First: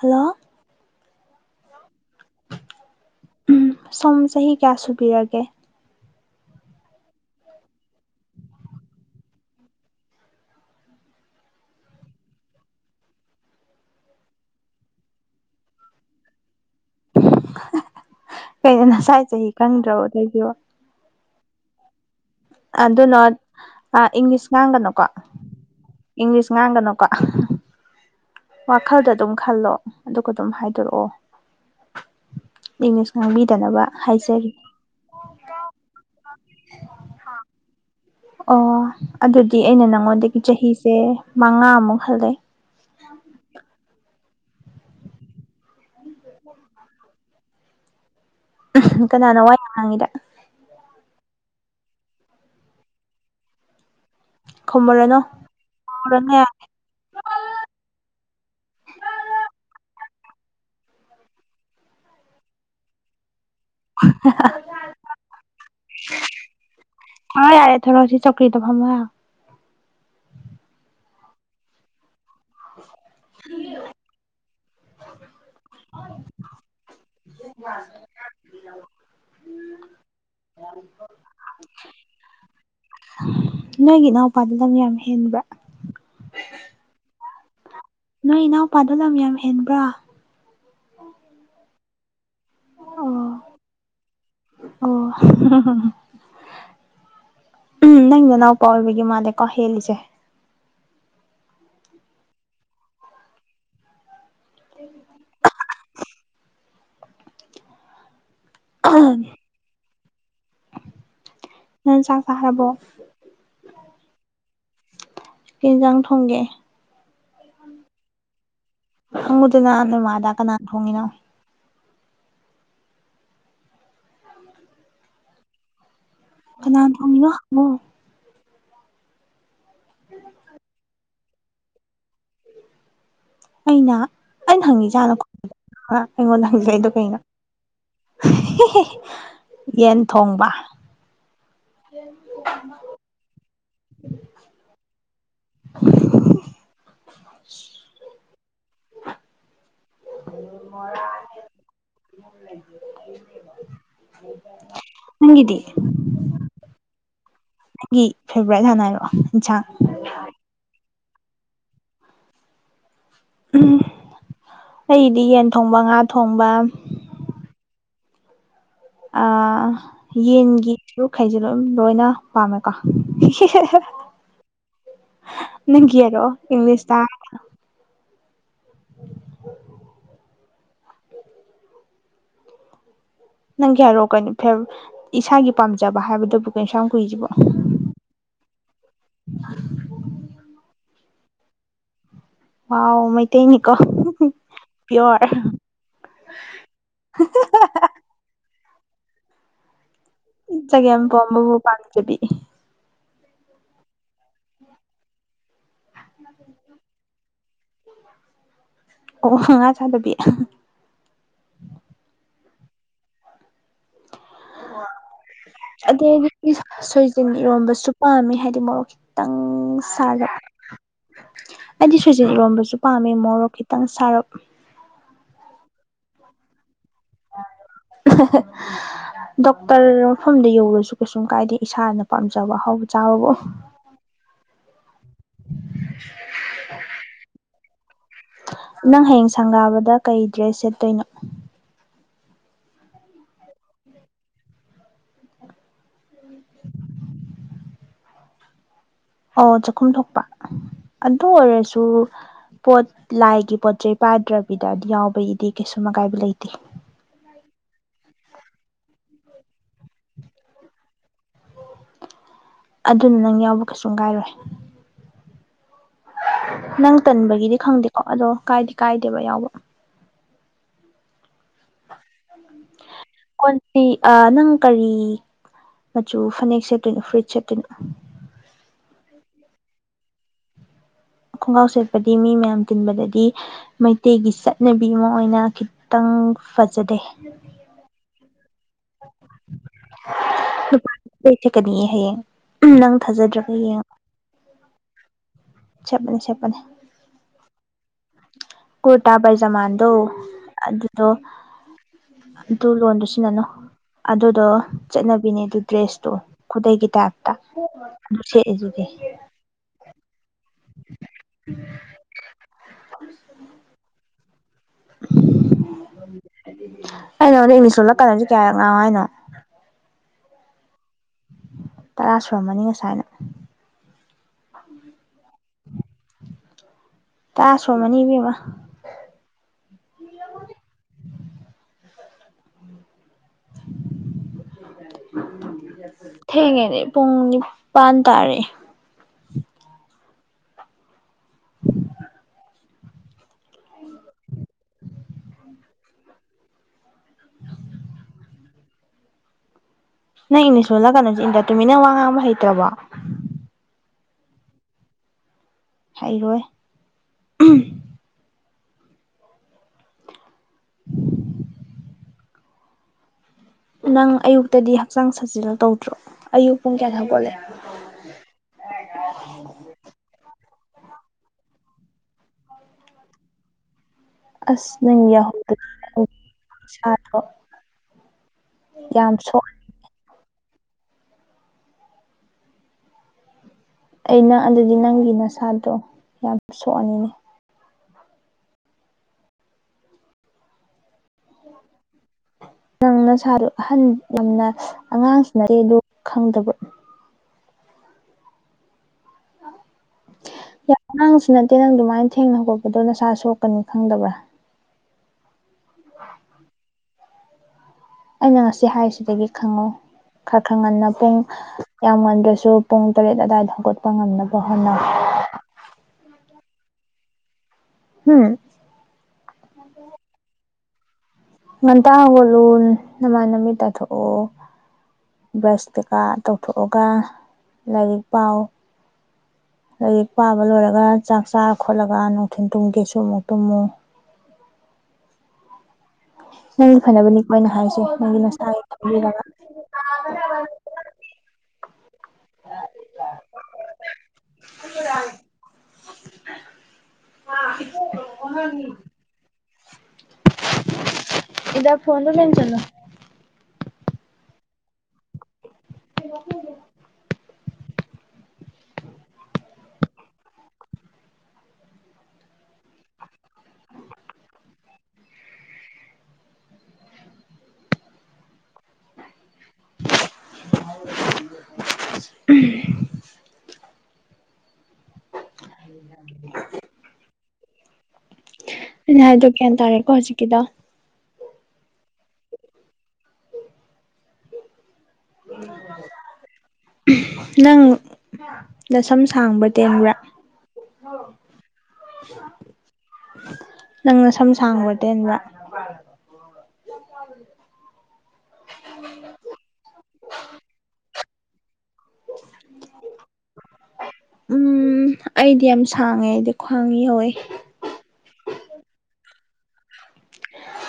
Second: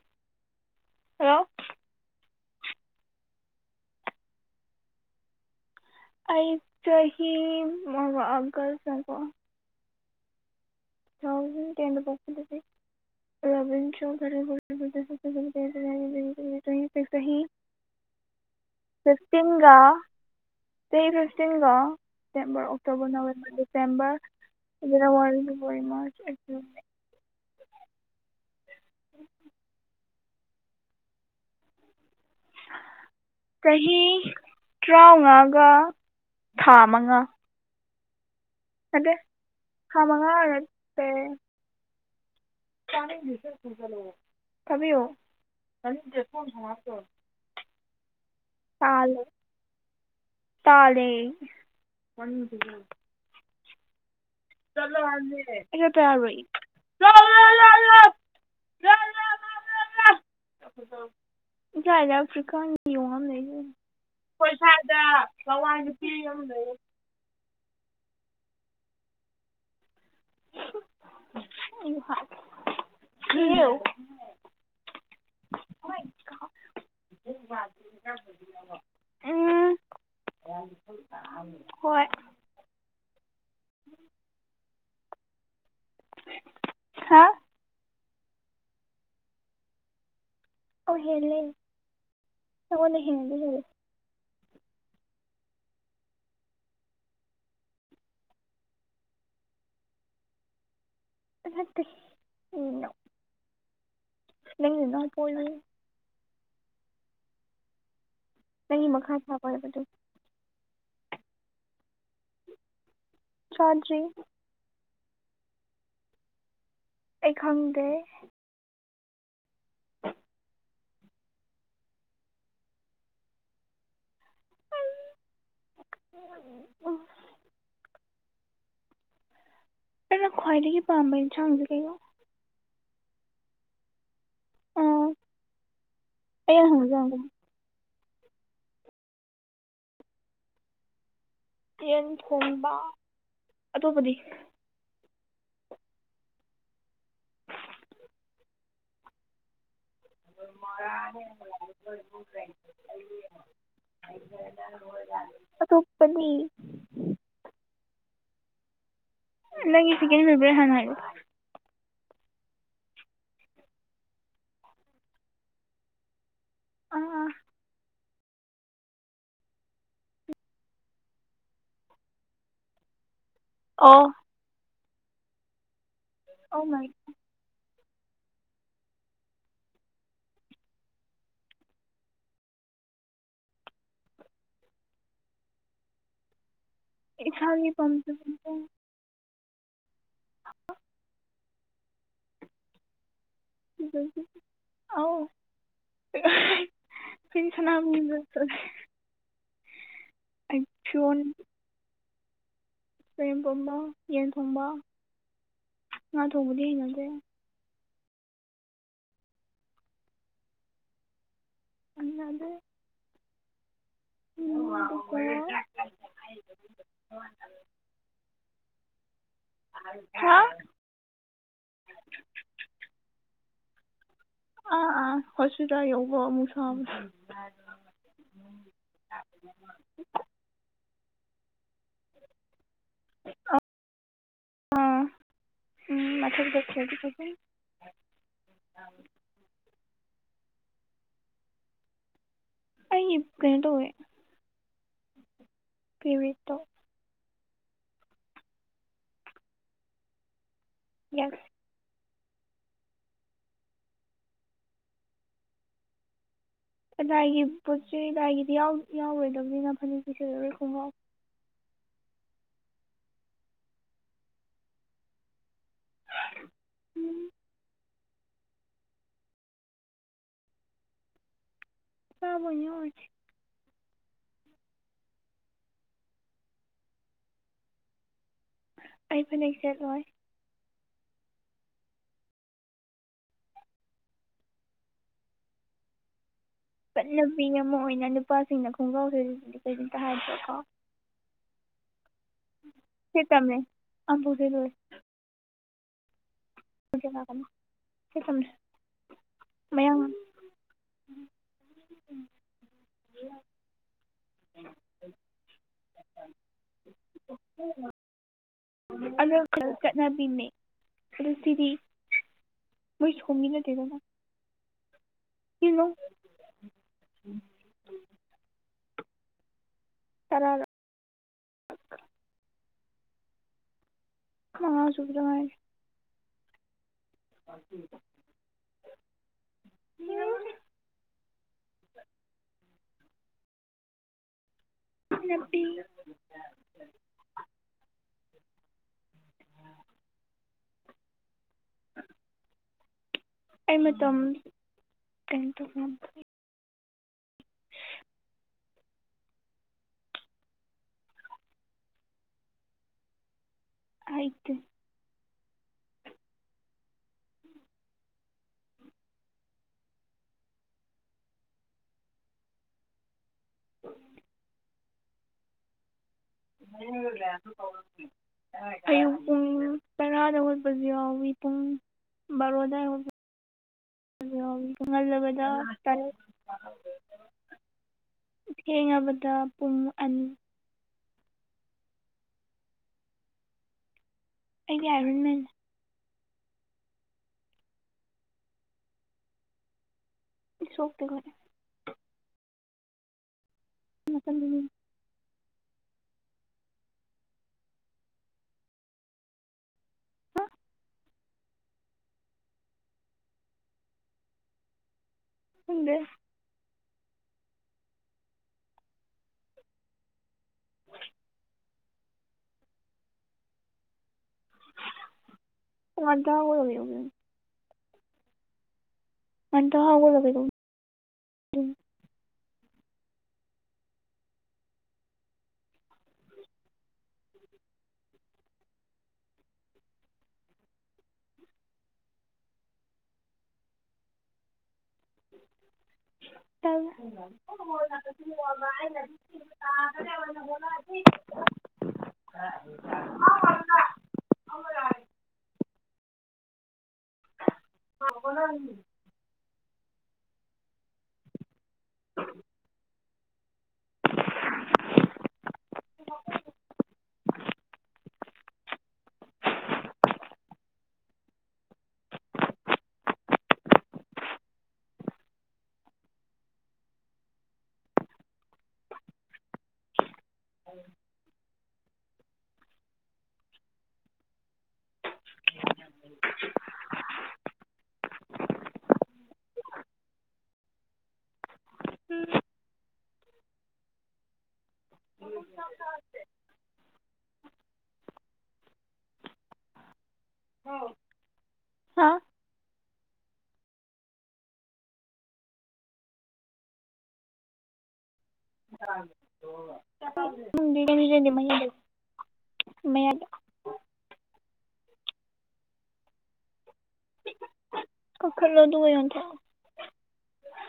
hello hello ꯎꯝ ꯁꯣꯝ ꯆ ꯑꯩꯆꯍꯤ ꯃꯥ ꯑꯥꯒ꯭ꯁꯠ ꯉꯥꯏꯈꯣ ꯇꯨꯊꯥꯎꯖꯟ ꯇꯦꯟꯗ ꯄꯣꯛꯄꯗꯒꯤ [unintelligible] ꯆꯍꯤ ꯐꯤꯐꯇꯤꯟꯒꯥ ꯆꯍꯤ ꯐꯤꯐ ꯀꯩꯅꯣ ꯅꯁꯥꯏ ꯆꯍꯤ ꯈꯪꯗ꯭ꯔꯕꯣ ꯇꯧꯏꯁꯤꯕꯣ ꯐꯤꯇꯤꯟꯒ ꯁꯦꯞꯇꯦꯝꯕꯔ ꯑꯣꯛꯇꯣꯕꯔ ꯑꯗꯨꯅ ꯅꯕꯦꯝꯕꯔ ꯏꯪꯂꯤꯁ ꯗꯤꯁꯦꯝꯕꯔ ꯉꯥꯡꯒꯅꯨꯀꯣ January February March English April ꯉꯥꯡꯒꯅꯣ ꯀ ꯋꯥꯈꯜꯗ ꯑꯗꯨꯝ ꯈꯜꯂꯣ ꯑꯗꯨꯒ ꯑꯗꯨꯝ ꯍꯥꯏꯗꯣꯔꯛꯑꯣ ꯏꯪꯂꯤꯁ ꯉꯥꯡꯕꯤꯗꯅꯕ ꯆꯍꯤ ꯍꯥꯏꯖꯔꯤ ꯇꯔꯥꯃꯉꯥꯒ ꯊꯥ ꯃꯉꯥ ꯍꯥꯥ ꯑꯣ ꯅꯠꯇꯦ ꯑꯗꯨꯗꯤ ꯑꯩꯅ ꯊꯥ ꯃꯉꯥ ꯅꯪꯉꯣꯟꯗꯒꯤ ꯆꯍꯤꯁꯦ ꯃꯉꯥꯃꯨꯛ ꯍꯜꯂꯦ ꯇꯅꯤꯡꯗꯦ ꯏꯁꯩꯗꯣ ꯃꯨꯠꯊꯠꯂꯣ [unintelligible] ꯇꯥꯜꯂꯦ ꯀꯅꯥꯅ ꯋꯥ ꯌꯥꯝ ꯉꯥꯡꯉꯤꯗ ꯇꯥꯜꯂꯦ [unintelligible] [unintelligible] ꯈꯨꯝꯃꯨꯔꯅꯨ ꯈꯨꯝꯃꯨꯔꯅꯨ ꯌꯥꯔꯦ ꯈꯣꯏ ꯁꯥꯥꯏꯗ ꯂꯋꯥꯏ ꯅꯨꯄꯤ ꯑꯃ ꯂꯩꯌꯦ ꯑꯥ ꯌꯥꯔꯦ ꯊꯔꯣ ꯁꯤ ꯆꯧꯀꯔꯤꯗ ꯐꯝꯃꯨ ꯂꯥꯎ [unintelligible] ꯎꯝ ꯍꯣꯏ ꯅꯣꯏꯒꯤ ꯏꯅꯥꯎꯄꯥꯗꯨ ꯂꯝ ꯌꯥꯝ ꯍꯦꯟꯕ꯭ꯔꯥ ꯍꯥ ꯅꯣꯏ ꯏꯅꯥꯎꯄꯥꯗꯣ ꯂꯝ ꯌꯥꯝ ꯍꯦꯟꯕ꯭ꯔꯣ ꯑꯧ ꯍꯦꯜꯂꯦ ꯅꯉꯣꯟꯗꯒꯤ ꯍꯦꯟꯅꯗꯤ ꯑꯣ ꯍꯦꯜꯂꯦ ꯑꯣ ꯎꯝ ꯅꯅꯥꯎꯄ ꯑꯣꯏꯕꯒꯤ ꯃꯥꯜꯂꯦꯀꯣ ꯍꯦꯜꯂꯤꯁꯦ ꯅꯠꯇꯦ ꯅꯣ ꯅꯪ ꯅꯅꯥꯎꯄ ꯑꯣꯏꯕꯩꯅꯤ ꯑꯩꯒꯤ ꯃꯈꯥ ꯊꯥꯕ ꯑꯣꯏꯕꯗꯣ ꯅꯪ ꯆꯥꯛ ꯆꯥꯔꯕꯣ ꯆꯥꯗ꯭ꯔꯤ ꯀꯩꯍꯤꯟꯖꯥꯡ ꯊꯣꯡꯒꯦ ꯑꯩ ꯈꯪꯗꯦ ꯍꯪꯉꯨꯗꯅ ꯅꯣꯏꯃꯥꯗ ꯀꯅꯥ ꯊꯣꯡꯉꯤꯅꯣ ꯀꯅꯥ ꯎꯝ ꯊꯣꯡꯉꯤꯅꯣ ꯍꯪꯉꯣ ꯑꯩꯅ ꯈ꯭ꯋꯥꯏꯗꯒꯤ ꯄꯝꯕ ꯏꯟꯁꯥꯡꯁꯦ ꯀꯩꯩꯅꯣ ꯑꯩꯅ ꯑꯩꯅ ꯍꯪꯉꯤꯖꯦ ꯍꯥꯟꯅ ꯈꯨꯝꯃꯣ ꯒ ꯑꯩꯉꯣꯟꯗ ꯍꯪꯖꯜꯂꯛꯢꯗꯣ ꯀꯩꯅꯣ ꯍꯪꯕꯁꯦ ꯍꯤꯍꯤꯍꯤ ꯌꯦꯟ ꯊꯣꯡꯕ ꯌꯦꯟ ꯊꯣꯡꯕ ꯑꯇꯣꯞꯄꯗꯤ [unintelligible] [unintelligible] ꯅꯪꯒꯤꯗꯤ [unintelligible] ꯒꯤ ꯐꯦꯕ꯭ꯔꯥꯏꯠ ꯍꯥꯟꯅ ꯍꯥꯢꯔꯛꯑꯣ ꯅꯪꯒꯤ ꯁꯤꯀꯦꯟ ꯐꯦꯕ꯭ꯔꯥꯢꯠ ꯍꯥꯟꯅ ꯍꯥꯏꯔꯛꯑꯣ ꯎꯝ ꯑꯩꯗꯤ ꯌꯦꯟ ꯊꯣꯡꯕ ꯉꯥ ꯊꯣꯡꯕ ꯑꯥ ꯑꯥ ꯌꯦꯟꯒꯤ ꯁꯔꯨꯛꯈꯩꯁꯦ ꯂꯣꯝ ꯂꯣꯏꯅ ꯄꯥꯝꯃꯦꯀꯣ ꯢꯍꯦꯍꯦꯍꯦ ꯑꯣ ꯅꯪꯒꯤ ꯍꯥꯢꯔꯛꯑꯣ ꯑꯣ ꯃꯥꯏ ꯏꯪꯂꯤꯁꯇ ꯅꯪꯒꯤ ꯍꯥꯏꯔꯛꯑꯣ ꯀꯩꯅꯣ ꯐꯦꯐ ꯏꯁꯥꯒꯤ ꯄꯥꯝꯖꯕ ꯍꯥꯏꯕꯗꯕꯨ ꯢꯁꯥꯒꯤ ꯄꯥꯝꯖꯕꯗ [inaudible] ꯍꯥ ꯋꯥꯎ ꯃꯩꯇꯩꯅꯤꯀꯣ ꯍꯝꯍꯝ ꯄꯤꯌꯣꯔ ꯑꯩꯈꯣꯢ ꯁꯅꯥꯃꯍꯤꯗ ꯆꯠꯂꯦ ꯏ ꯑꯩ ꯆꯒꯦꯝꯄꯣꯝꯕꯕꯨ ꯄꯥꯝꯖꯕꯤ ꯆꯒꯦꯝꯄꯣꯝꯕ ꯌꯦꯟ ꯊꯣꯡꯕ ꯉꯥ ꯊꯣꯡꯕꯗꯤ ꯍꯩꯅꯗꯦ ꯑꯣ ꯉꯥ ꯆꯥꯗꯕꯤ ꯑꯍꯥ ꯍꯩꯅꯗꯦ ꯎꯝ ꯑꯗꯨꯒ ꯑꯗꯩꯗꯤ ꯢꯟꯁꯥꯡ ꯁꯣꯏꯖꯤꯟ ꯏꯔꯣꯝꯕꯁꯨ ꯄꯥꯝꯃꯦ ꯍꯥꯏꯗꯤ ꯃꯣꯔꯣꯛ ꯈꯤꯠ ꯈꯤꯇꯪ ꯍꯥ ꯁꯥꯔꯞ ꯑꯩꯗꯤ ꯁꯣꯢꯖꯤꯟ ꯢꯔꯣꯟꯕꯁꯨ ꯄꯥꯝꯃꯦ ꯃꯣꯔꯣꯛ ꯈꯤꯇꯪ ꯁꯥꯔꯞ ꯑ ꯑ ꯍꯣꯁꯄꯤꯇꯥꯜ ꯌꯧꯕ ꯑꯃꯨꯛ ꯁꯥꯕ ꯑꯍꯥꯍꯥ ꯗꯣꯛꯇꯔ ꯃꯐꯝꯗ ꯌꯧꯔꯁꯨ ꯀꯩꯁꯨꯝ ꯀꯥꯏꯗꯦ ꯏꯁꯥꯅ ꯄꯥꯝꯖꯕ ꯑꯍꯥꯎꯕ ꯆꯥꯕꯕꯨ ꯑꯥ ꯎꯝ ꯃꯊꯛꯇ ꯈꯦꯗꯤ ꯈꯣꯢꯊꯨꯝ ꯅꯪ ꯍꯌꯦꯡ ꯁꯪꯒꯥꯕꯗ ꯀꯩ ꯗ꯭ꯔꯦꯁ ꯁꯦꯠꯇꯣꯏꯅꯣ ꯑꯩ ꯀꯩꯅꯣ ꯊꯧꯋꯦ ꯄꯤꯔꯤꯠ ꯇꯣ ꯑꯣ ꯆꯥꯛꯈꯨꯝ ꯊꯣꯛꯄ ꯑꯗꯨ ꯌꯦꯁ ꯑꯣꯏꯔꯁꯨ ꯄꯣꯠ ꯂꯥꯏꯒꯤ ꯄꯣꯠ ꯆꯩꯩ ꯄꯥꯗ꯭ꯔꯕꯤꯗ ꯌꯥꯎꯕꯒꯤꯗꯤ ꯀꯩꯁꯨꯝ ꯑꯀꯥꯏꯕ ꯂꯩꯇꯦ ꯑ ꯂꯥꯏꯒꯤ ꯄꯣꯠ ꯆꯩ ꯂꯥꯏꯒꯤꯗꯤ ꯌꯥꯎ ꯌꯥꯎꯔꯣꯏꯗꯕꯅꯤꯅ ꯐꯅꯦꯛꯇꯤ ꯁꯦꯠꯂꯔꯣꯏ ꯈꯣꯡꯒꯥꯎ ꯑꯗꯨꯅ ꯅꯪ ꯌꯥꯎꯕ ꯀꯩꯁꯨꯝ ꯀꯥꯏꯔꯣꯏ ꯅꯪ ꯎꯝ ꯇꯟꯕꯒꯤꯗꯤ ꯈꯪꯗꯦꯀꯣ ꯑꯗꯣ ꯀꯥꯏꯗꯤ ꯀꯥꯏꯗꯦꯕ ꯌꯥꯎꯕ ꯑꯄꯥꯕ ꯑꯣꯏꯅ ꯑꯣꯏꯔꯁꯤ ꯀꯨꯟ ꯄꯤ ꯑ ꯅꯪ ꯀꯔꯤ ꯃꯆꯨ ꯐꯅꯦꯛ ꯁꯦꯠꯇꯣꯏꯅꯣ ꯐꯨꯔꯤꯠ ꯁꯦꯠꯇꯣꯏꯅꯣ ꯑꯩ ꯐꯥꯅꯦꯛ ꯁꯦꯠꯂꯣꯏ ꯈꯣꯡꯒ꯭ꯔꯥꯎ ꯁꯦꯠꯄꯗꯤ ꯃꯤ ꯃꯌꯥꯝ ꯇꯤꯟꯕꯗꯗꯤ ꯃꯩꯇꯩꯒꯤ ꯆꯠꯅꯕꯤ ꯑꯃ ꯑꯣꯏꯅ ꯈꯤꯇꯪ ꯐꯖꯗꯦ ꯁꯤꯡꯅ ꯈꯣꯡꯒꯥꯎ ꯁꯦꯠꯂꯤꯁꯤꯗꯤ ꯀꯔꯤꯝꯇ ꯍꯥꯏꯗ꯭ꯔꯥꯒ ꯂꯣꯢ ꯁꯦꯠꯀꯅꯤꯌꯦ ꯍꯥꯌꯦꯡ ꯁꯦꯠꯇꯝꯅꯦ ꯑꯝꯕꯨꯛ ꯁꯦꯠꯂꯣꯢ ꯁꯦꯠꯄꯅꯦ ꯁꯦꯠꯄꯅꯦ ꯂꯣꯢ ꯁꯦꯠ ꯂꯥꯛꯀꯅꯤ ꯀꯨꯔꯇꯥ ꯕꯥꯢꯖꯃꯥꯟꯗꯣ ꯑꯗꯨꯗꯣ ꯑꯗꯨ ꯂꯣꯟꯗꯣ ꯁꯤꯖꯟꯅꯅꯨ ꯑꯗꯨꯗꯣ ꯆꯠꯅꯕꯤꯅꯦ ꯑꯗꯨ ꯗ꯭ꯔꯦꯁꯇꯣ ꯈꯨꯗꯩꯒꯤ ꯇꯥꯏꯞꯇ ꯁꯦꯠꯂꯤꯗꯨꯗꯤ ꯑꯗꯣ ꯆꯠꯅꯕꯤꯅꯦ ꯑꯗꯨ ꯁꯤꯗꯤ ꯃꯣꯏ ꯁꯣꯝꯒꯤ ꯅꯠꯇꯦꯗ ꯚꯥꯏ ꯑꯩꯅ ꯅꯉꯣꯟꯗ ꯏꯪꯂꯤꯁ ꯂꯣꯜꯂꯛꯀꯅꯣ ꯁꯤ ꯀꯌꯥꯔꯛ ꯉꯥꯡꯉꯣ ꯍꯥꯏꯅꯣ ꯇꯔꯥꯔꯛ ꯁꯥꯏꯅ ꯃꯉꯥ ꯁꯨꯕꯗ ꯉꯥꯏꯔꯤ ꯇꯔꯥ ꯁꯨꯔꯝꯃꯅꯤ ꯏꯕꯦꯝꯃ [inaudible] ꯅꯨꯄꯤ ꯊꯦꯡꯉꯦꯅꯦ ꯄꯨꯡ ꯅꯤꯄꯥꯟ ꯇꯥꯔꯦ ꯑꯩ ꯃꯇꯝ ꯀꯩꯝ ꯇꯧꯕ ꯉꯝ ꯅꯪ ꯏꯪꯂꯤꯁ ꯂꯣꯜꯂꯛꯀꯅꯣꯁꯦ ꯏꯟꯗ ꯇꯨꯃꯤꯟꯅ ꯋꯥ ꯉꯥꯡꯕ ꯍꯩꯇ꯭ꯔꯕꯣ ꯍꯩꯇꯦ ꯍꯩꯔꯣꯏ ꯎꯝ [unintelligible] ꯅꯪ ꯑꯌꯨꯛꯇꯗꯤ ꯍꯛꯆꯥꯡ ꯁꯥꯖꯤꯜ ꯇꯧꯗ꯭ꯔꯣ ꯑꯌꯨꯛ ꯄꯨꯡ ꯀꯌꯥꯗ ꯍꯧꯒꯠꯂꯦ ꯑꯌꯨꯛ ꯄꯨꯡ ꯇꯔꯥꯗ ꯍꯧꯒꯠꯂꯤ [unintelligible] ꯑꯁ ꯅꯪ ꯌꯥꯍꯧ ꯗꯗꯤ ꯇꯔꯦꯠ ꯅꯪ ꯁꯥꯗ꯭ꯔꯣ ꯊꯦꯡꯉꯕꯗ ꯄꯨꯡ ꯑꯟ ꯑꯩꯅ ꯑꯗꯨꯗꯤ ꯑꯩꯗꯤ ꯅꯪꯒꯤ ꯑꯥꯏꯔꯟ ꯃꯦꯟ ꯅꯁꯥꯗꯣ ꯌꯥꯝ ꯁꯣꯛꯑꯅꯤꯅꯦ ꯁꯣꯛꯇꯦ ꯈꯣꯏ ꯅꯪ ꯅꯁꯥꯗꯣ ꯑꯍꯟ ꯌꯥꯝꯅ ꯑꯉꯥꯡꯁꯨ ꯅꯠꯇꯦ ꯑꯗꯣ ꯈꯪꯗꯕ꯭ꯔꯣ [inaudible] ꯌꯥꯝ ꯑꯉꯥꯡꯁꯨ ꯅꯠꯇꯦ ꯅꯪ ꯑꯗꯨꯃꯥꯏꯅ ꯊꯦꯡꯅ ꯈꯣꯠꯄꯗꯣ ꯅꯁꯥ ꯁꯣꯛꯀꯅꯤ ꯈꯪꯗꯕ꯭ꯔꯥ ꯈꯪꯗꯦ ꯑꯩꯅ ꯉꯁꯤ ꯍꯥꯏꯔꯤꯁꯤꯗꯒꯤ ꯈꯪꯉꯣ ꯈꯔ ꯈꯔ ꯉꯟꯅ ꯄꯨꯡ ꯌꯥꯝ ꯉꯟꯗ꯭ꯔꯁꯨ ꯄꯨꯡ ꯇꯔꯦꯠ ꯑꯗꯨꯋꯥꯏꯗ ꯍꯧꯒꯠꯄ ꯉꯝꯅꯕ ꯍꯣꯠꯅꯧ [unintelligible] ꯍꯨꯡ ꯉꯟꯇꯥ ꯍꯧꯒꯠꯂꯒ ꯀꯩꯗꯧ ꯂꯣꯟ ꯅꯃꯥꯏ ꯅꯃꯤꯠ ꯇꯥꯊꯣꯛꯑꯣ ꯕ꯭ꯔꯁ ꯀꯩꯀꯥ ꯇꯧꯊꯣꯛꯑꯒ ꯂꯥꯏꯔꯤꯛ ꯄꯥꯎ [inaudible] ꯂꯥꯏꯔꯤꯛ ꯄꯥꯕ ꯂꯣꯏꯔꯒ ꯆꯥꯛ ꯆꯥꯔ ꯈꯣꯠꯂꯒ ꯅꯨꯡꯊꯤꯟ ꯇꯨꯝꯒꯦꯁꯨ ꯑꯃꯨꯛ ꯇꯨꯝꯃꯨ [inaudible] ꯅꯪꯒꯤ ꯐꯅꯕꯅꯤꯀꯣ ꯑꯩꯅ ꯍꯥꯏꯁꯦ ꯅꯪꯒꯤ ꯅꯁꯥꯒꯤ ꯈꯟꯕꯤꯔꯒ [inaudible] [unintelligible] [unintelligible] [unintelligible] ꯏꯟꯗꯛꯁꯟꯗ ꯂꯦꯡꯖꯜꯂꯣ [unintelligible] [inaudible] ꯎꯝ ꯑꯩꯅ ꯍꯥꯏꯗꯣ ꯒ꯭ꯌꯥꯟ ꯇꯥꯔꯦꯀꯣ ꯍꯧꯖꯤꯛꯀꯤꯗꯣ ꯅꯪ ꯅꯁꯝ ꯁꯥꯡꯕ꯭ꯔꯥ ꯇꯦꯟꯕ꯭ꯔꯥ ꯍꯥ ꯅꯪ ꯅꯁꯝ ꯁꯥꯡꯕ꯭ꯔꯥ ꯇꯦꯟꯕ꯭ꯔꯥ [inaudible] [unintelligible] [unintelligible] ꯎꯝ ꯑꯩꯗꯤ ꯌꯥꯝ ꯁꯥꯡꯉꯦ ꯑꯩꯗꯤ ꯈ꯭ꯋꯥꯡ ꯌꯧꯋꯤ ꯀꯛꯊꯠꯂꯣ ꯑꯗꯨ ꯌꯣꯟꯊꯣꯛꯑꯣ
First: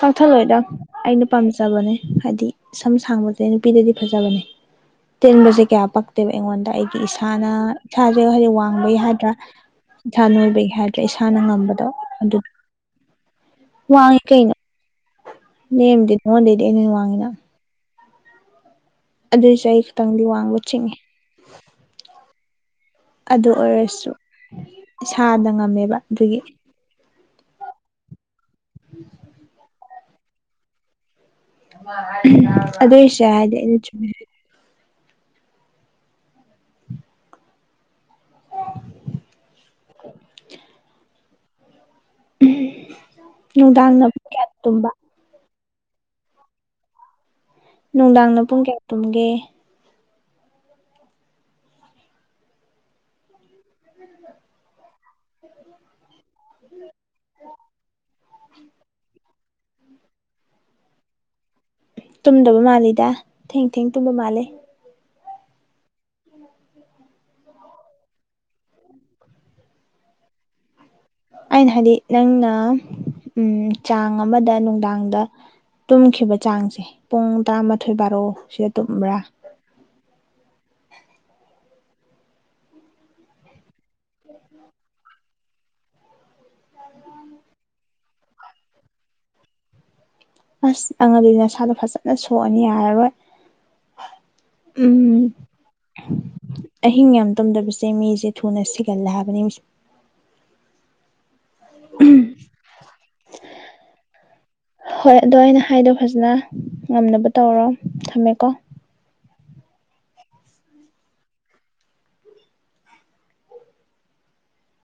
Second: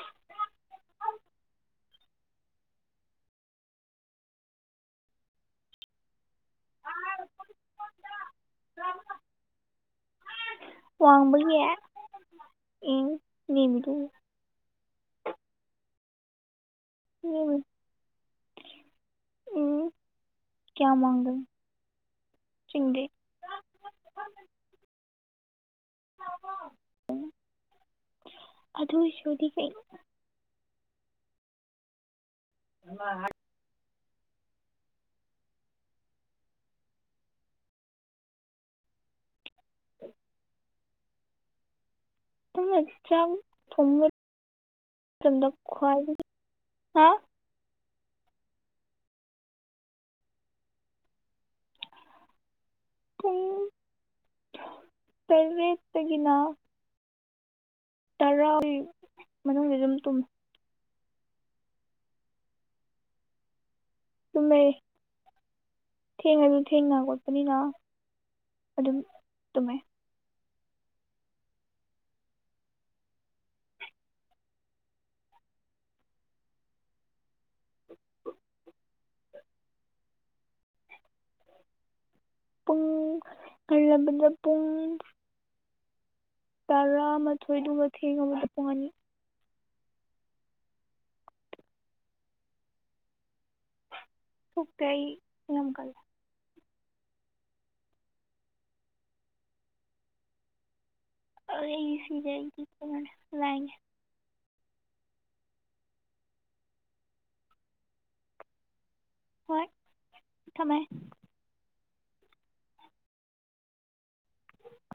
ꯀꯛꯊꯠꯂꯣꯏꯗ ꯑꯩꯅ ꯄꯥꯝꯖꯕꯅꯦ ꯍꯥꯏꯗꯤ ꯁꯝ ꯁꯥꯡꯕꯖꯦ ꯅꯨꯄꯤꯗꯗꯤ ꯐꯖꯕꯅꯦ ꯇꯦꯟꯕꯖꯦ ꯀꯌꯥ ꯄꯛꯇꯦꯕ ꯑꯩꯉꯣꯟꯗ ꯑꯩꯒꯤ ꯏꯁꯥꯅ ꯏꯁꯥꯖꯦ ꯍꯥꯏꯗꯤ ꯋꯥꯡꯕꯩ ꯍꯥꯏꯗ꯭ꯔꯥ ꯏꯁꯥ ꯅꯣꯏꯕꯒꯤ ꯍꯥꯏꯗ꯭ꯔꯦ ꯏꯁꯥꯅ ꯋꯥꯡꯕꯒꯤ ꯉꯝꯕꯗꯣ ꯑꯗꯨ ꯎꯝ ꯅꯦꯝꯃꯤꯗꯣ ꯂꯥꯡꯉꯦ ꯀꯩꯅꯣ ꯅꯦꯝꯗꯦ ꯅꯪꯉꯣꯟꯗꯩꯗꯤ ꯑꯩꯅ ꯍꯦꯟꯅ ꯋꯥꯡꯉꯤꯅ [unintelligible] ꯑꯗꯨꯏꯁꯨ ꯑꯩ ꯎꯝ ꯈꯤꯇꯪꯗꯤ ꯋꯥꯡꯕ ꯆꯤꯡꯉꯦ ꯀꯌꯥꯝ ꯋꯥꯡꯗꯕꯅꯣ ꯆꯤꯡꯗꯩ ꯑꯗꯨ ꯑꯣꯏꯔꯁꯨ ꯏꯁꯥꯗ ꯉꯝꯃꯦꯕ ꯑꯗꯨꯒꯤ ꯑꯗꯨꯏꯁꯨꯗꯤ ꯀꯩꯅꯣ ꯑꯗꯨꯏꯁꯨ ꯍꯥꯏꯔꯗꯤ ꯑꯩꯅ ꯆꯨꯝꯃꯦ [unintelligible] ꯅꯪꯅ ꯆꯥꯛ ꯅꯨꯡꯗꯥꯡꯅ ꯊꯣꯡꯕ ꯄꯨꯡ ꯀꯌꯥꯗ ꯇꯨꯝꯕ ꯃꯇꯝꯗ ꯈ꯭ꯋꯥꯏꯗꯒꯤ ꯍꯥ ꯅꯨꯡꯗꯥꯡꯅ ꯄꯨꯡ ꯀꯌꯥ ꯇꯨꯝꯒꯦ ꯄꯨꯡ ꯇꯔꯦꯠ ꯇꯒꯤꯅ ꯇꯔꯥꯒꯤ ꯃꯅꯨꯡꯗ ꯑꯗꯨꯝ ꯇꯨꯝꯃꯤ ꯇꯨꯝꯗꯕ ꯃꯥꯜꯂꯤꯗ ꯊꯦꯡ ꯊꯦꯡ ꯇꯨꯝꯕ ꯃꯥꯜꯂꯦ ꯊꯦꯡꯉꯖꯨ ꯊꯦꯡꯅ ꯍꯧꯒꯠꯄꯅꯤꯅ ꯑꯗꯨꯝ ꯇꯨꯝꯃꯦ ꯑꯩꯅ ꯍꯥꯏꯗꯤ ꯅꯪꯅ ꯆꯥꯡ ꯑꯃꯗ ꯅꯨꯡꯗꯥꯡꯗ ꯇꯨꯝꯈꯤꯕ ꯆꯥꯡꯖꯦ ꯄꯨꯡ ꯇꯔꯥꯃꯥꯊꯣꯏ ꯕꯥꯔꯣ ꯁꯤꯗ ꯇꯨꯝꯕ꯭ꯔꯥ ꯄꯨꯡ ꯉꯜꯂꯕꯗ ꯄꯨꯡ ꯇꯔꯥꯃꯥꯊꯣꯏꯗꯨꯒ ꯗꯨꯒ ꯊꯦꯡꯉꯕ ꯄꯨꯡ ꯑꯅꯤ ꯑꯁ ꯑꯪꯉꯗꯤ ꯅꯁꯥꯗꯣ ꯐꯖꯅ ꯁꯣꯛꯑꯅꯤ ꯌꯥꯔꯔꯣꯏ ꯁꯣꯛꯇꯦ ꯎꯝ ꯑꯅꯝ ꯀꯜꯂꯦ ꯑꯍꯤꯡ ꯌꯥꯝ ꯇꯨꯝꯗꯕꯁꯦ ꯃꯤꯁꯦ ꯊꯨꯅ ꯁꯤꯒꯜꯂꯦ ꯍꯥꯏꯕꯅꯤ ꯍꯨꯖꯤꯛ [unintelligible] ꯍꯣꯏ ꯑꯗꯣ ꯑꯩꯅ ꯍꯥꯏꯗꯣ ꯐꯖꯅ ꯉꯝꯅꯕ ꯇꯧꯔꯣ ꯊꯝꯃꯦꯀꯣ ꯍꯣꯏ ꯊꯝꯃꯦ